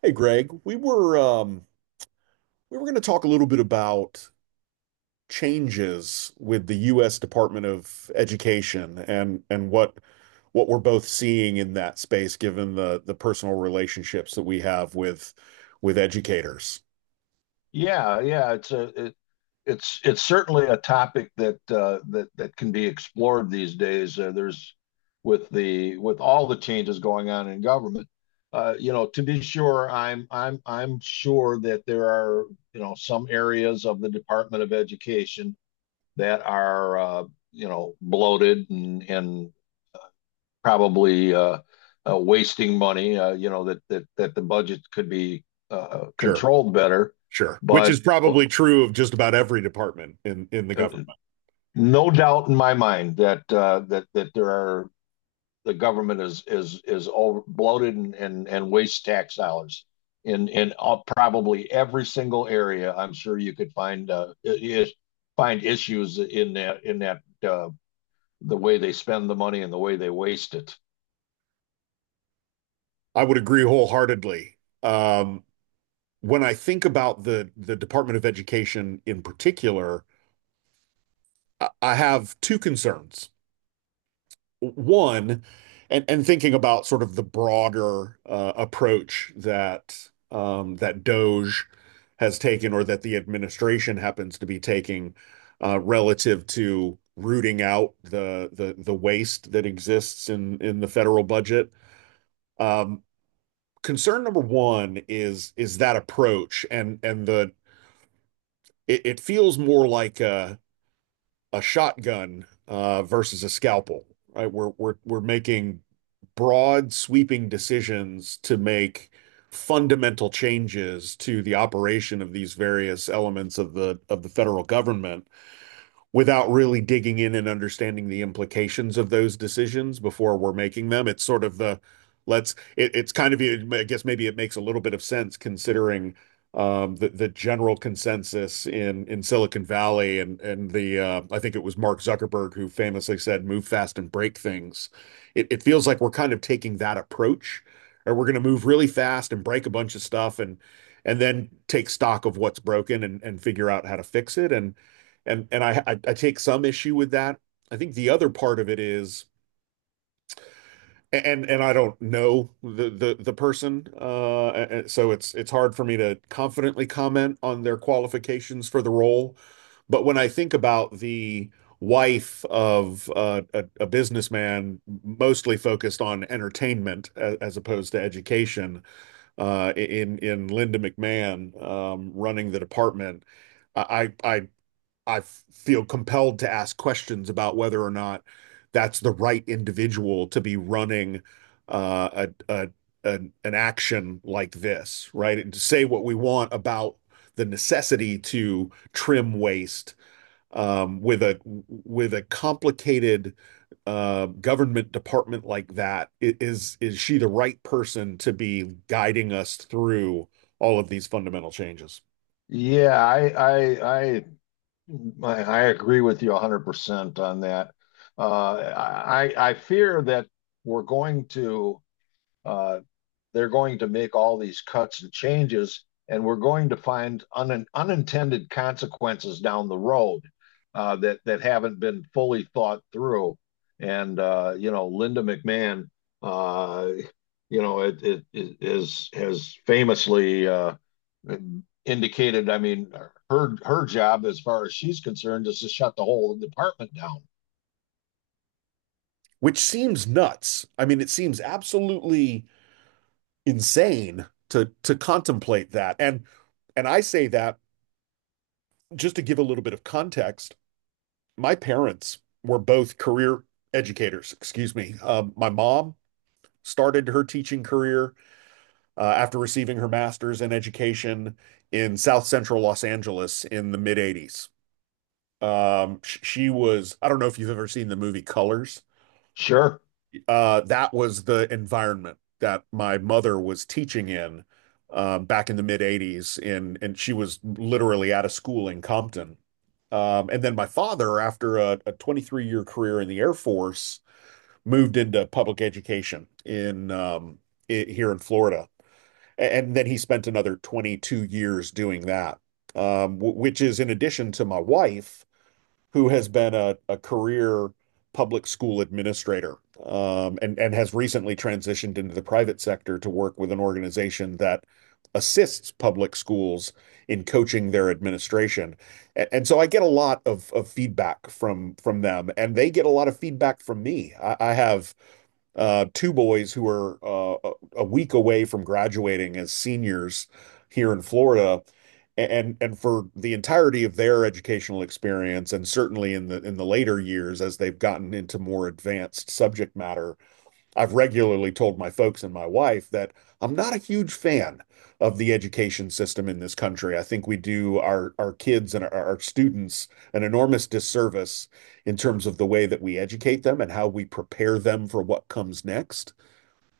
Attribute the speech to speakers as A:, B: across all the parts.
A: Hey Greg, we were we were going to talk a little bit about changes with the U.S. Department of Education and what we're both seeing in that space, given the personal relationships that we have with educators.
B: Yeah, yeah, it's certainly a topic that that can be explored these days. There's with the with all the changes going on in government. To be sure, I'm sure that there are some areas of the Department of Education that are bloated and probably wasting money. That that the budget could be
A: Sure,
B: controlled better,
A: sure. Which is
B: but
A: probably true of just about every department in the government.
B: no doubt in my mind that that there are the government is over bloated and wastes tax dollars in probably every single area. I'm sure you could find find issues in that the way they spend the money and the way they waste it.
A: I would agree wholeheartedly. Um, when I think about the Department of Education in particular, I have two concerns. One, and thinking about sort of the broader approach that that DOGE has taken or that the administration happens to be taking relative to rooting out the the waste that exists in the federal budget. Um, Concern number one is that approach, and the it feels more like a shotgun versus a scalpel, right? We're making broad, sweeping decisions to make fundamental changes to the operation of these various elements of the federal government without really digging in and understanding the implications of those decisions before we're making them. It's sort of the, let's. It, it's kind of, I guess maybe it makes a little bit of sense considering the general consensus in Silicon Valley and and I think it was Mark Zuckerberg who famously said, "Move fast and break things." It feels like we're kind of taking that approach, or we're going to move really fast and break a bunch of stuff and then take stock of what's broken and figure out how to fix it. And I take some issue with that. I think the other part of it is, and I don't know the the person, so it's hard for me to confidently comment on their qualifications for the role. But when I think about the wife of a businessman, mostly focused on entertainment as opposed to education, in Linda McMahon running the department. I I I feel compelled to ask questions about whether or not that's the right individual to be running uh, a, a, a, an action like this, right? And to say what we want about the necessity to trim waste with a complicated government department like that, is is—is she the right person to be guiding us through all of these fundamental changes?
B: Yeah, I agree with you 100% on that. I fear that we're going to uh, they're going to make all these cuts and changes, and we're going to find unintended consequences down the road that haven't been fully thought through. And Linda McMahon, uh, it is has famously indicated. I mean, her job, as far as she's concerned, is to shut the whole department down.
A: Which seems nuts. I mean, it seems absolutely insane to contemplate that. And I say that just to give a little bit of context. My parents were both career educators, excuse me. My mom started her teaching career after receiving her master's in education in South Central Los Angeles in the mid 80s. She was, I don't know if you've ever seen the movie Colors.
B: Sure,
A: That was the environment that my mother was teaching in back in the mid 80s in and she was literally at a school in Compton. And then my father, after a 23-year year career in the Air Force, moved into public education in I here in Florida. And then he spent another 22 years doing that, which is in addition to my wife who has been a career public school administrator and has recently transitioned into the private sector to work with an organization that assists public schools in coaching their administration. And so I get a lot of feedback from them, and they get a lot of feedback from me. I have two boys who are a week away from graduating as seniors here in Florida. And for the entirety of their educational experience, and certainly in the later years as they've gotten into more advanced subject matter, I've regularly told my folks and my wife that I'm not a huge fan of the education system in this country. I think we do our kids and our students an enormous disservice in terms of the way that we educate them and how we prepare them for what comes next.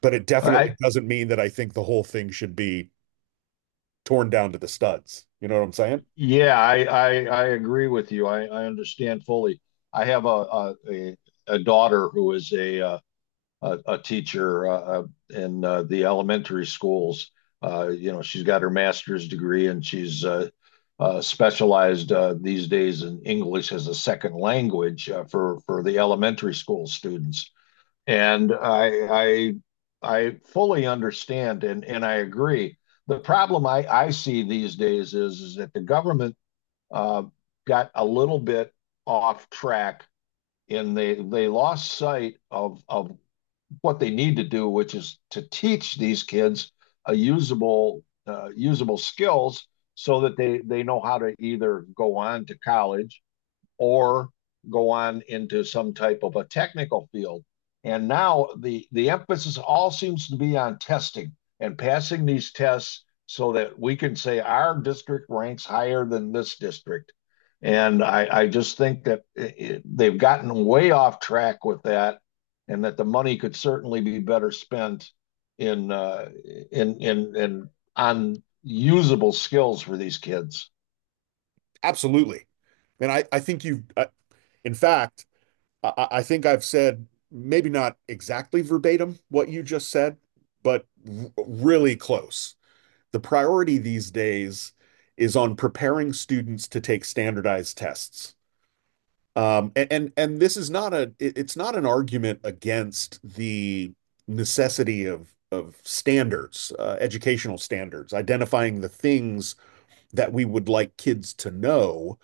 A: But it definitely
B: I
A: doesn't mean that I think the whole thing should be torn down to the studs. You know what I'm saying?
B: Yeah, I agree with you. I understand fully. I have a daughter who is a teacher in the elementary schools. She's got her master's degree and she's specialized these days in English as a second language for the elementary school students. And I fully understand and I agree. The problem I see these days is that the government uh, got a little bit off track and they lost sight of what they need to do, which is to teach these kids a usable usable skills so that they know how to either go on to college or go on into some type of a technical field. And now the emphasis all seems to be on testing and passing these tests so that we can say our district ranks higher than this district. And I just think that they've gotten way off track with that, and that the money could certainly be better spent in in on usable skills for these kids.
A: Absolutely. And I think you, I, in fact, I think I've said maybe not exactly verbatim what you just said, but really close. The priority these days is on preparing students to take standardized tests. And this is not a it's not an argument against the necessity of standards, educational standards, identifying the things that we would like kids to know,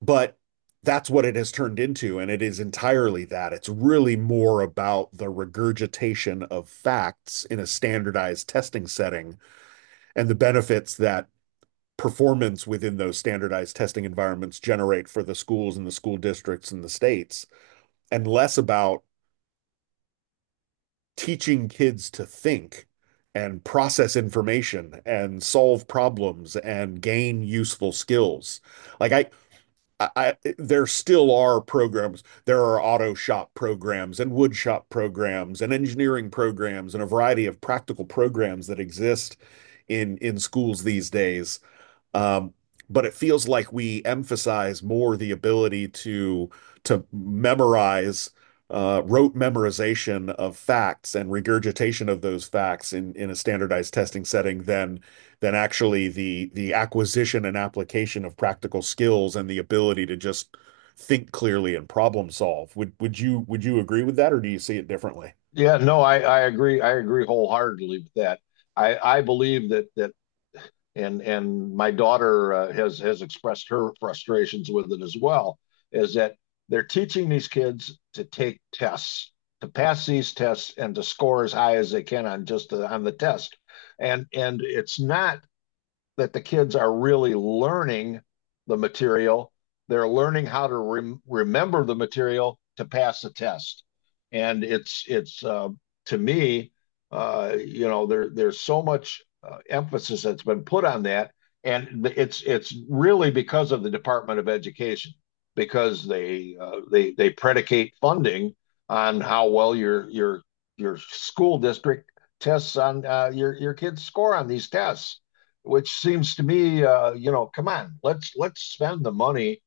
A: but that's what it has turned into, and it is entirely that. It's really more about the regurgitation of facts in a standardized testing setting and the benefits that performance within those standardized testing environments generate for the schools and the school districts and the states, and less about teaching kids to think and process information and solve problems and gain useful skills. Like I there still are programs. There are auto shop programs and wood shop programs and engineering programs and a variety of practical programs that exist in schools these days. Um, But it feels like we emphasize more the ability to memorize, rote memorization of facts and regurgitation of those facts in a standardized testing setting than actually the acquisition and application of practical skills and the ability to just think clearly and problem solve. Would you agree with that, or do you see it differently?
B: Yeah, no, I agree. I agree wholeheartedly with that. I believe that that and my daughter has expressed her frustrations with it as well, is that they're teaching these kids to take tests, to pass these tests and to score as high as they can on on the test. And it's not that the kids are really learning the material. They're learning how to remember the material to pass the test. And it's to me, there there's so much emphasis that's been put on that, and it's really because of the Department of Education because they predicate funding on how well your school district tests on your kids score on these tests which seems to me, come on, let's spend the money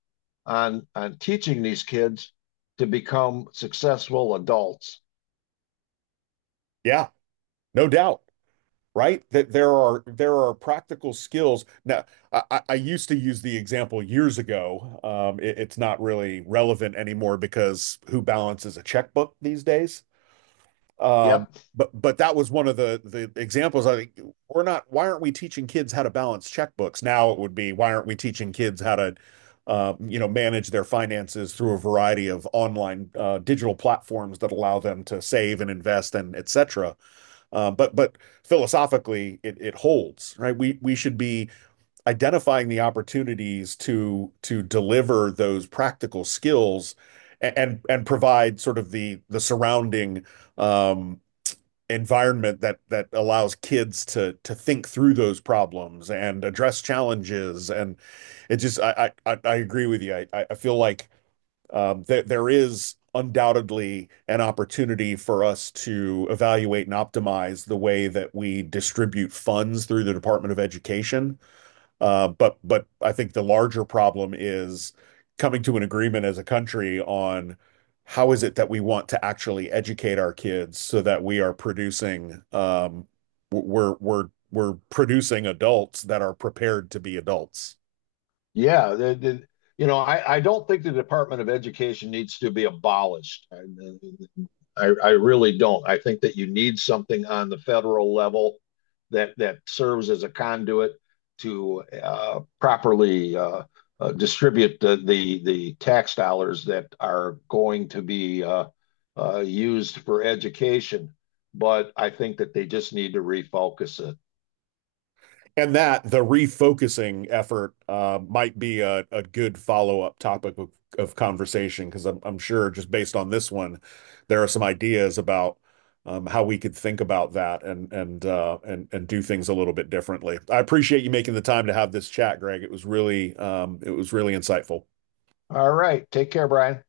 B: on teaching these kids to become successful adults.
A: Yeah, no doubt. Right? That there are practical skills. Now, I used to use the example years ago. It's not really relevant anymore because who balances a checkbook these days? Um,
B: Yep.
A: but that was one of the examples. I think we're not. Why aren't we teaching kids how to balance checkbooks? Now it would be, why aren't we teaching kids how to you know, manage their finances through a variety of online digital platforms that allow them to save and invest and et cetera. But philosophically, it holds, right? We should be identifying the opportunities to deliver those practical skills and and provide sort of the surrounding um, environment that that allows kids to think through those problems and address challenges. And it just, I agree with you. I feel like th there is undoubtedly an opportunity for us to evaluate and optimize the way that we distribute funds through the Department of Education. But I think the larger problem is coming to an agreement as a country on how is it that we want to actually educate our kids so that we we are producing adults that are prepared to be adults.
B: Yeah, I don't think the Department of Education needs to be abolished. I really don't. I think that you need something on the federal level that that serves as a conduit to properly distribute the tax dollars that are going to be used for education. But I think that they just need to refocus it.
A: And that the refocusing effort might be a good follow-up topic of conversation because I'm sure just based on this one, there are some ideas about how we could think about that and and do things a little bit differently. I appreciate you making the time to have this chat, Greg. It was really insightful.
B: All right, take care, Brian.